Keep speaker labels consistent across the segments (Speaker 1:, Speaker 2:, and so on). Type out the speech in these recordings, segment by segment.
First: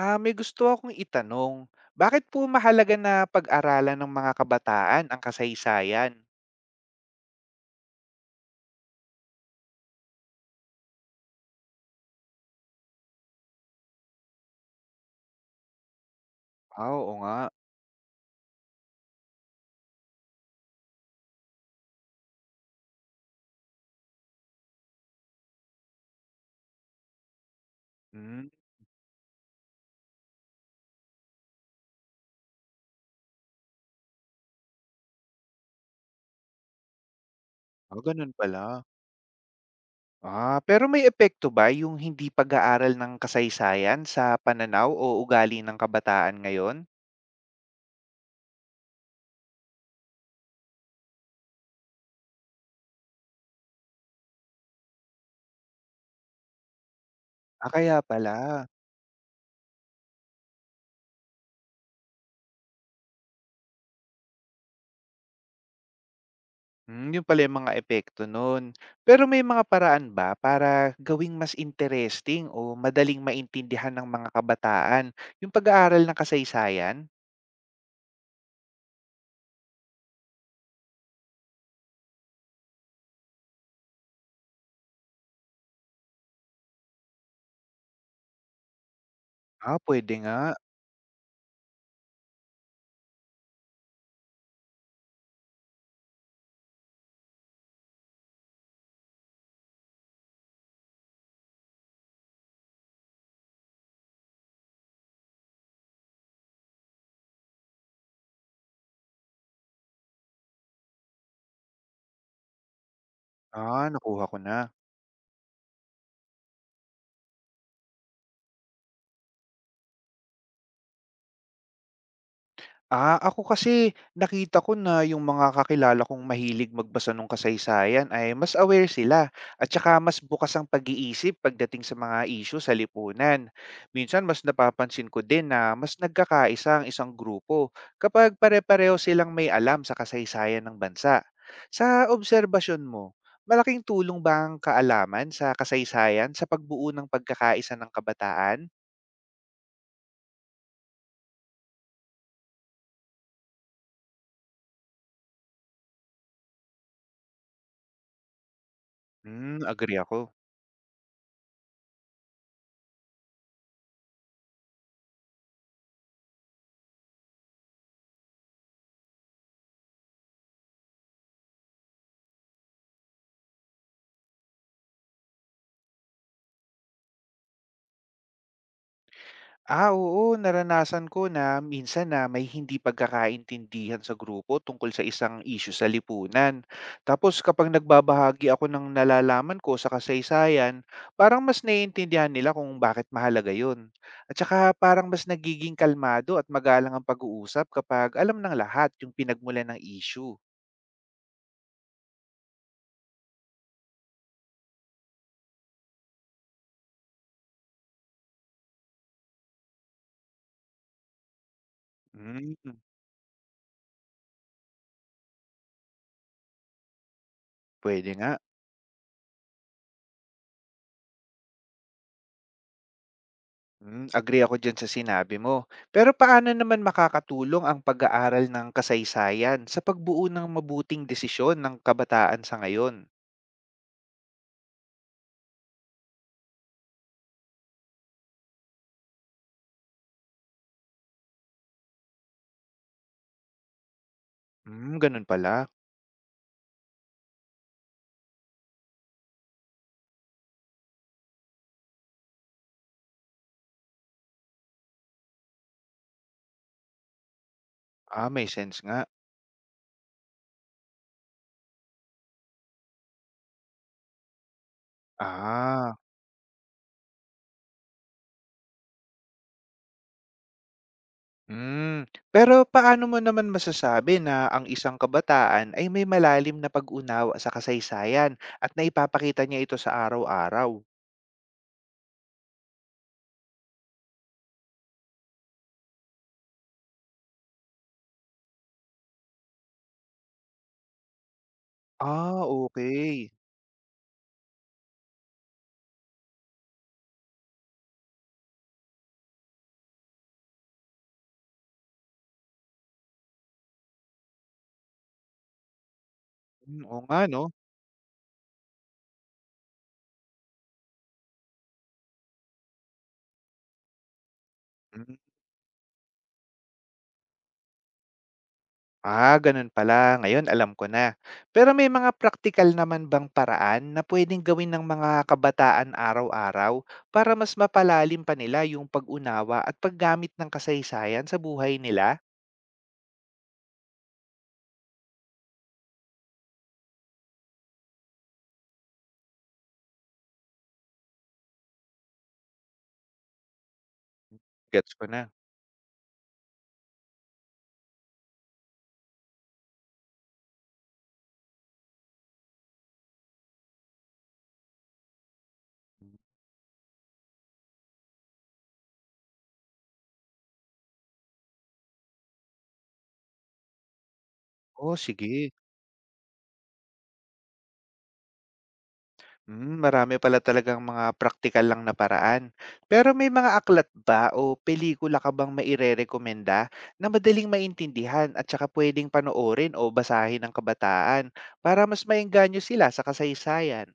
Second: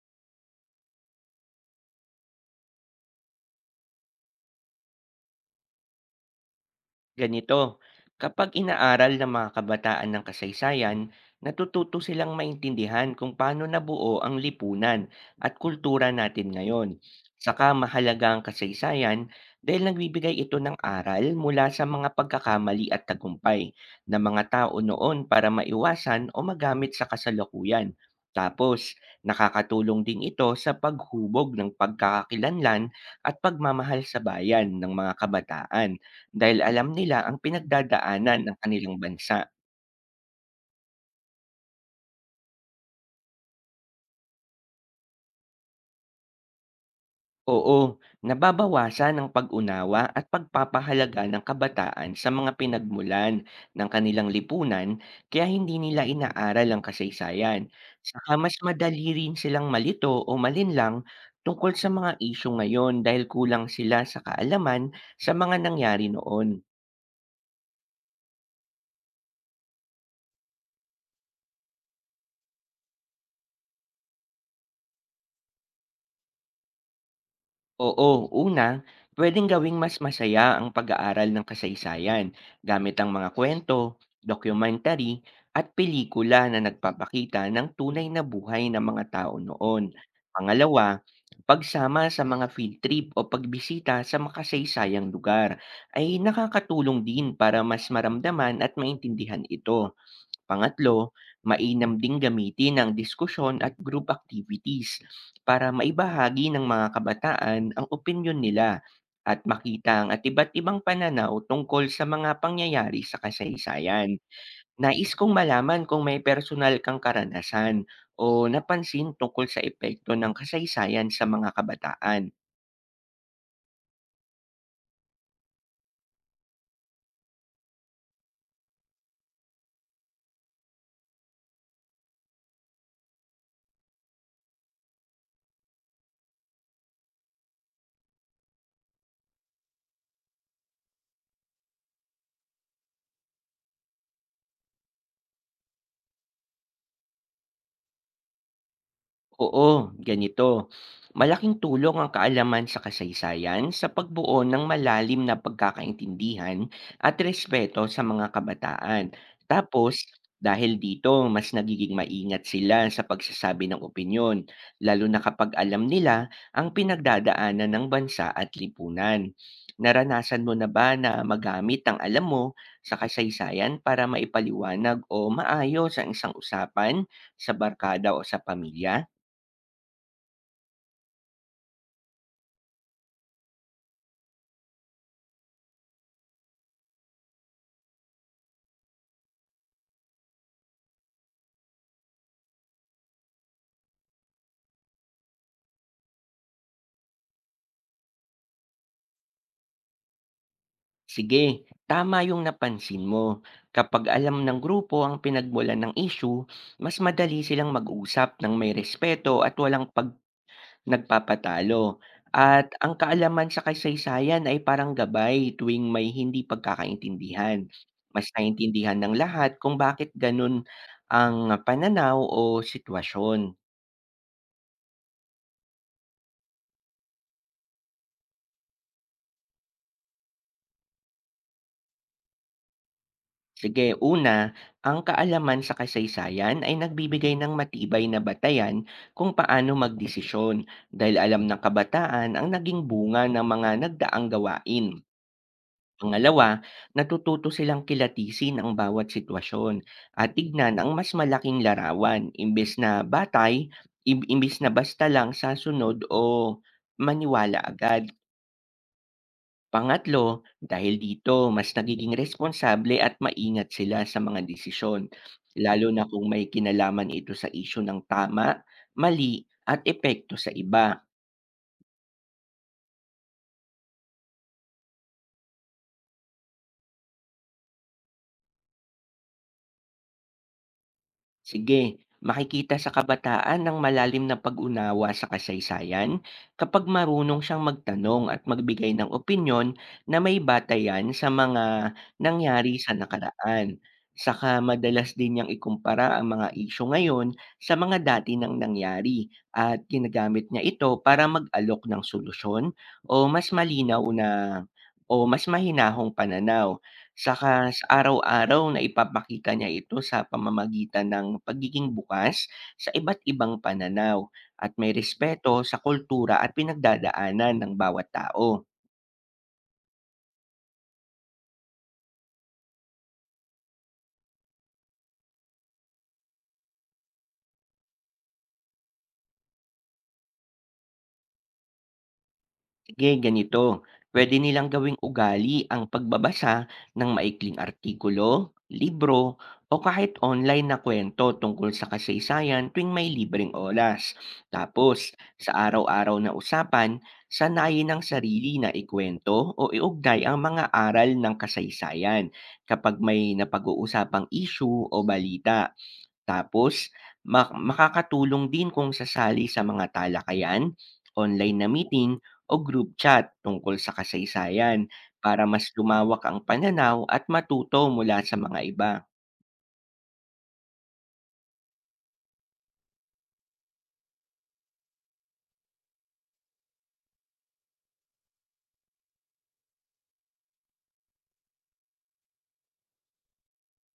Speaker 1: Ah, may gusto akong itanong. Bakit po mahalaga na pag-aralan ng mga kabataan ang kasaysayan?
Speaker 2: Ganito, kapag inaaral ng mga kabataan ng kasaysayan, natututo silang maintindihan kung paano nabuo ang lipunan at kultura natin
Speaker 1: Ah,
Speaker 2: ngayon.
Speaker 1: oo nga.
Speaker 2: Saka mahalaga ang kasaysayan dahil nagbibigay ito ng aral mula sa mga pagkakamali at tagumpay ng mga tao noon para maiwasan o magamit sa kasalukuyan.
Speaker 1: Hmm,
Speaker 2: Tapos, nakakatulong din ito sa paghubog ng pagkakakilanlan at pagmamahal sa bayan ng mga kabataan. Dahil alam nila ang
Speaker 1: Ganun
Speaker 2: pinagdadaanan ng
Speaker 1: pala.
Speaker 2: kanilang bansa.
Speaker 1: Ah, pero may epekto ba yung hindi pag-aaral ng kasaysayan sa pananaw o ugali ng kabataan ngayon?
Speaker 2: Oo, nababawasan ang pag-unawa at pagpapahalaga ng kabataan sa mga pinagmulan ng kanilang lipunan kaya hindi nila inaaral ang
Speaker 1: Ah,
Speaker 2: kasaysayan.
Speaker 1: kaya pala.
Speaker 2: Saka mas madali rin silang malito o malinlang tungkol sa mga isyu ngayon dahil kulang sila sa kaalaman sa mga nangyari noon.
Speaker 1: Hmm, yun pala yung mga epekto nun. Pero may mga paraan ba para gawing mas interesting o madaling maintindihan ng mga kabataan yung pag-aaral ng kasaysayan?
Speaker 2: Oo, una, pwedeng gawing mas masaya ang pag-aaral ng kasaysayan gamit ang mga kwento, documentary, at pelikula na nagpapakita ng tunay na buhay ng mga tao
Speaker 1: Ah,
Speaker 2: noon.
Speaker 1: pwede nga.
Speaker 2: Pangalawa, pagsama sa mga field trip o pagbisita sa makasaysayang lugar ay nakakatulong din para mas maramdaman at maintindihan ito. Pangatlo, mainam ding gamitin ang diskusyon at group activities para maibahagi ng mga kabataan ang opinyon nila at makita ang at iba't ibang pananaw tungkol sa mga pangyayari sa
Speaker 1: Ah,
Speaker 2: kasaysayan.
Speaker 1: nakuha ko na.
Speaker 2: Nais kong malaman kung may personal kang karanasan o napansin tungkol sa epekto ng kasaysayan sa mga kabataan.
Speaker 1: Ah, ako kasi nakita ko na yung mga kakilala kong mahilig magbasa ng kasaysayan ay mas aware sila at saka mas bukas ang pag-iisip pagdating sa mga issue sa lipunan. Minsan mas napapansin ko din na mas nagkakaisa ang isang grupo kapag pare-pareho silang may alam sa kasaysayan ng bansa. Sa obserbasyon mo, malaking tulong ba ang kaalaman sa kasaysayan sa pagbuo ng pagkakaisa ng kabataan?
Speaker 2: Oo, ganito. Malaking tulong ang kaalaman sa kasaysayan sa pagbuo ng malalim na pagkakaintindihan at respeto sa mga kabataan.
Speaker 1: Hmm,
Speaker 2: Tapos,
Speaker 1: agree ako.
Speaker 2: dahil dito, mas nagiging maingat sila sa pagsasabi ng opinyon, lalo na kapag alam nila ang pinagdadaanan ng bansa at lipunan. Naranasan mo na ba na magamit ang alam mo sa kasaysayan para maipaliwanag o maayos ang isang usapan sa barkada o sa pamilya?
Speaker 1: Ah, oo, naranasan ko na minsan na may hindi pagkakaintindihan sa grupo tungkol sa isang issue sa lipunan. Tapos kapag nagbabahagi ako ng nalalaman ko sa kasaysayan, parang mas naiintindihan nila kung bakit mahalaga yun. At saka parang mas nagiging kalmado at magalang ang pag-uusap kapag alam ng lahat yung pinagmulan ng issue.
Speaker 2: Sige, tama yung napansin mo. Kapag alam ng grupo ang pinagmulan ng issue, mas madali silang mag-usap ng may respeto at walang pag nagpapatalo.
Speaker 1: Hmm,
Speaker 2: At ang kaalaman sa kasaysayan ay parang gabay tuwing may hindi pagkakaintindihan.
Speaker 1: pwede
Speaker 2: Mas
Speaker 1: nga.
Speaker 2: naiintindihan ng lahat kung bakit ganun ang pananaw o sitwasyon.
Speaker 1: Hmm, agree ako dyan sa sinabi mo. Pero paano naman makakatulong ang pag-aaral ng kasaysayan sa pagbuo ng mabuting desisyon ng kabataan sa ngayon?
Speaker 2: Sige, una, ang kaalaman sa kasaysayan ay nagbibigay ng matibay na batayan kung paano magdesisyon dahil alam ng kabataan ang naging bunga ng mga nagdaang
Speaker 1: Hmm,
Speaker 2: gawain.
Speaker 1: ganun pala.
Speaker 2: Pangalawa, natututo silang kilatisin ang bawat sitwasyon at tignan ang mas malaking larawan imbes na batay, imbes na basta lang sa sunod o maniwala agad.
Speaker 1: Ah, may sense nga.
Speaker 2: Pangatlo, dahil dito mas nagiging responsable at maingat sila sa mga desisyon, lalo
Speaker 1: Ah,
Speaker 2: na kung may kinalaman ito sa isyu ng tama, mali at epekto sa iba.
Speaker 1: hmm. Pero paano mo naman masasabi na ang isang kabataan ay may malalim na pag-unawa sa kasaysayan at naipapakita niya ito sa araw-araw?
Speaker 2: Sige, makikita sa kabataan ng malalim na pag-unawa sa kasaysayan kapag marunong siyang magtanong at magbigay ng opinyon na may batayan sa mga
Speaker 1: Ah,
Speaker 2: nangyari sa
Speaker 1: okay.
Speaker 2: nakaraan. Saka madalas din niyang ikumpara ang mga isyu ngayon sa mga dati nang nangyari at ginagamit niya ito para mag-alok ng solusyon o mas malinaw na o mas mahinahong pananaw.
Speaker 1: Hmm, oo nga 'no.
Speaker 2: Saka sa araw-araw na ipapakita niya ito sa pamamagitan ng pagiging bukas sa iba't ibang pananaw at may
Speaker 1: Hmm.
Speaker 2: respeto sa kultura at pinagdadaanan ng bawat tao.
Speaker 1: Ah, ganun pala. Ngayon alam ko na. Pero may mga praktikal naman bang paraan na pwedeng gawin ng mga kabataan araw-araw para mas mapalalim pa nila yung pag-unawa at paggamit ng kasaysayan sa buhay nila?
Speaker 2: Sige, ganito. Pwede nilang gawing ugali ang pagbabasa ng maikling artikulo, libro, o kahit online na kwento tungkol sa kasaysayan tuwing may libreng oras.
Speaker 1: Gets ko
Speaker 2: Tapos,
Speaker 1: na.
Speaker 2: sa araw-araw na usapan, sanayin ang sarili na ikwento o iugnay ang mga aral ng kasaysayan kapag may napag-uusapang issue o balita. Tapos makakatulong din kung sasali sa mga talakayan, online na meeting o group chat tungkol sa kasaysayan
Speaker 1: Oh,
Speaker 2: para
Speaker 1: sige.
Speaker 2: mas lumawak ang pananaw at matuto mula sa mga iba.
Speaker 1: Mm, marami pala talagang mga praktikal lang na paraan. Pero may mga aklat ba o pelikula ka bang maire-rekomenda na madaling maintindihan at saka pwedeng panoorin o basahin ng kabataan para mas maengganyo sila sa kasaysayan?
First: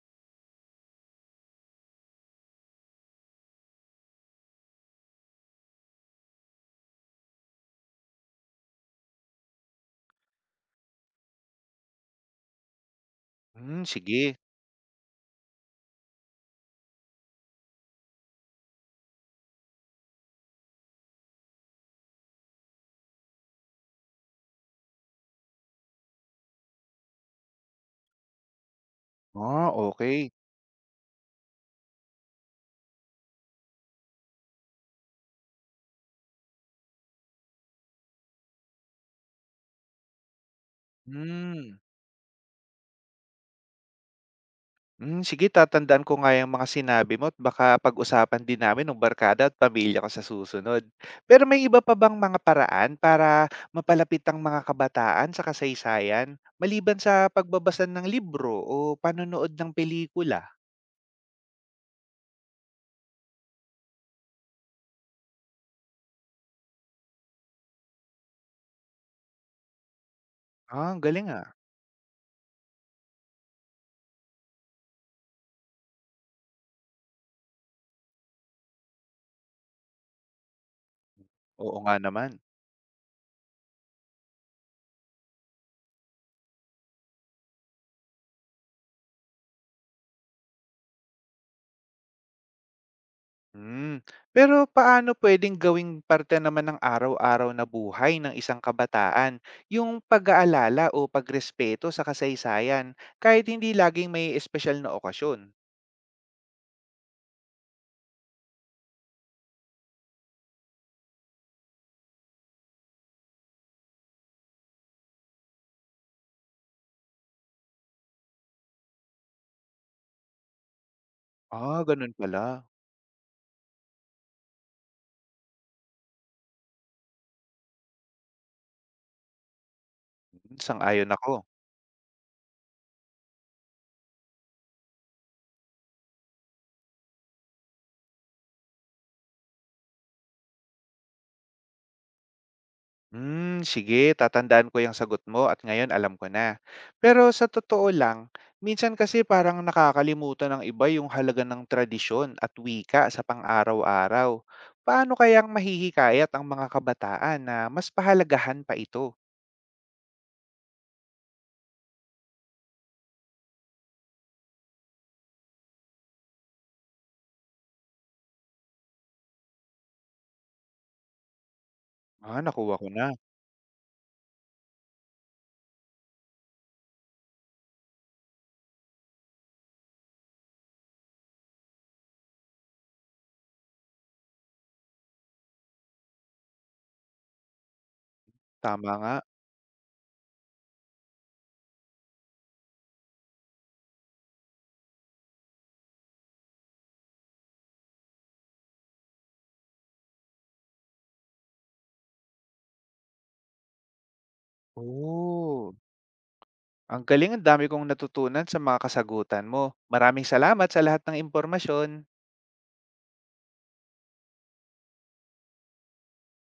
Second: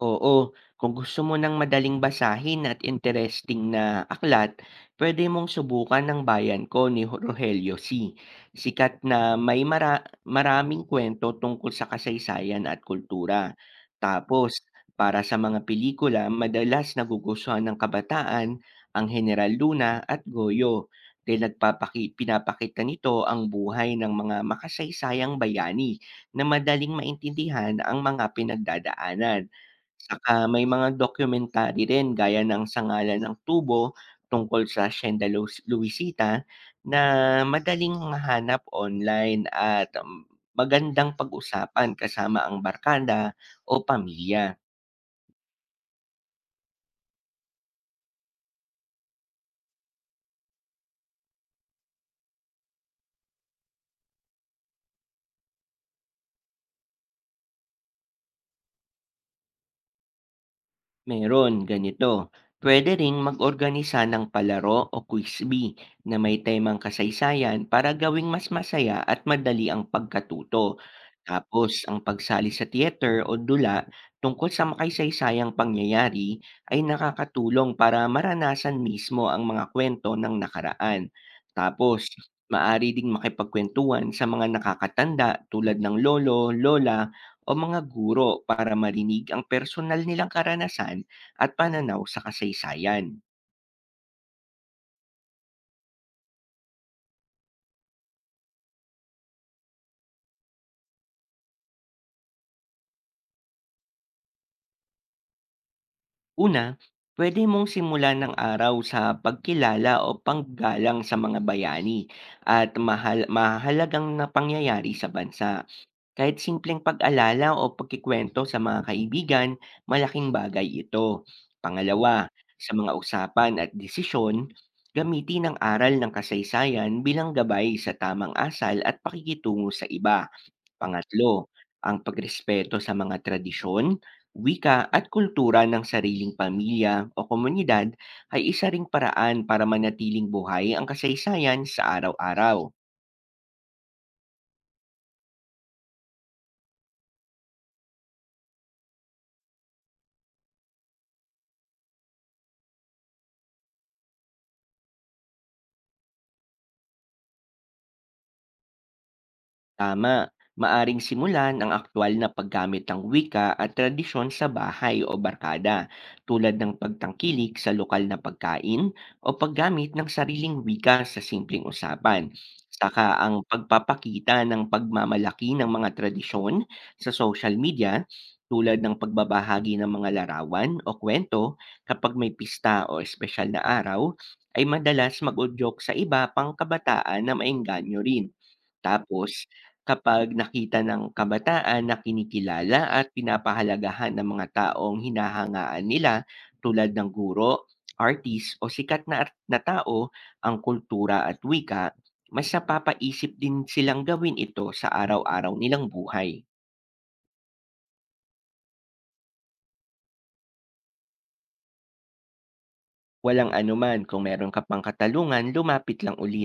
Speaker 2: Oo, kung gusto mo ng madaling basahin at interesting na aklat, pwede mong subukan ng Bayan Ko ni Rogelio C. Sikat na may maraming kwento tungkol sa kasaysayan at kultura.
Speaker 1: Hmm, sige.
Speaker 2: Tapos, para sa mga pelikula, madalas nagugustuhan ng kabataan ang General Luna at Goyo dahil pinapakita nito ang buhay ng mga makasaysayang bayani na madaling maintindihan ang mga pinagdadaanan.
Speaker 1: Ah, okay.
Speaker 2: Saka may mga documentary rin gaya ng Sa ng Tubo tungkol sa Sienda Luisita na madaling mahanap online at magandang
Speaker 1: Hmm.
Speaker 2: pag-usapan kasama ang barkada o pamilya.
Speaker 1: Hmm, sige, tatandaan ko nga yung mga sinabi mo at baka pag-usapan din namin ng barkada at pamilya ko sa susunod. Pero may iba pa bang mga paraan para mapalapit ang mga kabataan sa kasaysayan, maliban sa pagbabasa ng libro o panonood ng pelikula?
Speaker 2: Meron, ganito. Pwede ring mag-organisa ng palaro o quiz bee na may temang kasaysayan para gawing mas masaya at madali ang pagkatuto.
Speaker 1: Ah, ang galing, ah.
Speaker 2: Tapos, ang pagsali sa theater o dula tungkol sa makasaysayang pangyayari ay nakakatulong para maranasan mismo ang mga kwento ng nakaraan.
Speaker 1: Oo nga
Speaker 2: Tapos,
Speaker 1: naman.
Speaker 2: maari ding makipagkwentuhan sa mga nakakatanda tulad ng lolo, lola o mga guro para marinig ang personal nilang karanasan at pananaw sa kasaysayan.
Speaker 1: Hmm, pero paano puwedeng gawing parte naman ng araw-araw na buhay ng isang kabataan yung pag-aalala o pagrespeto sa kasaysayan kahit hindi laging may espesyal na okasyon?
Speaker 2: Una, pwede mong simulan ng araw sa pagkilala o panggalang sa mga bayani at mahalagang na pangyayari sa bansa. Kahit simpleng pag-alala o pagkikwento sa mga kaibigan, malaking bagay ito.
Speaker 1: Ah, gano'n
Speaker 2: Pangalawa,
Speaker 1: pala.
Speaker 2: sa mga usapan at desisyon, gamitin ang aral ng kasaysayan bilang gabay sa tamang asal at pakikitungo sa iba.
Speaker 1: Hmm, sang-ayon
Speaker 2: Pangatlo,
Speaker 1: ako.
Speaker 2: ang pagrespeto sa mga tradisyon, wika at kultura ng sariling pamilya o komunidad ay isa ring paraan para manatiling buhay ang kasaysayan sa araw-araw.
Speaker 1: Hmm, sige, tatandaan ko yung sagot mo at ngayon alam ko na. Pero sa totoo lang, minsan kasi parang nakakalimutan ng iba yung halaga ng tradisyon at wika sa pang-araw-araw. Paano kayang mahihikayat ang mga kabataan na mas pahalagahan pa ito?
Speaker 2: Tama, maaring simulan ang aktwal na paggamit ng wika at tradisyon sa bahay o barkada, tulad ng pagtangkilik sa lokal na pagkain o paggamit ng sariling wika sa simpleng usapan.
Speaker 1: Ah, nakuha ko na.
Speaker 2: Saka ang pagpapakita ng pagmamalaki ng mga tradisyon sa social media tulad ng pagbabahagi ng mga larawan o kwento kapag may pista o espesyal na araw ay madalas mag-udyok sa iba pang kabataan na maengganyo rin.
Speaker 1: Tama nga.
Speaker 2: Tapos, kapag nakita ng kabataan na kinikilala at pinapahalagahan ng mga taong hinahangaan nila tulad ng guro, artist o sikat na, na tao ang kultura at wika, mas napapaisip din silang gawin ito sa araw-araw
Speaker 1: Oo.
Speaker 2: nilang buhay.
Speaker 1: Ang galing, ang dami kong natutunan sa mga kasagutan mo. Maraming salamat sa lahat ng impormasyon.
Speaker 2: Walang anuman kung meron ka pang katalungan, lumapit lang uli.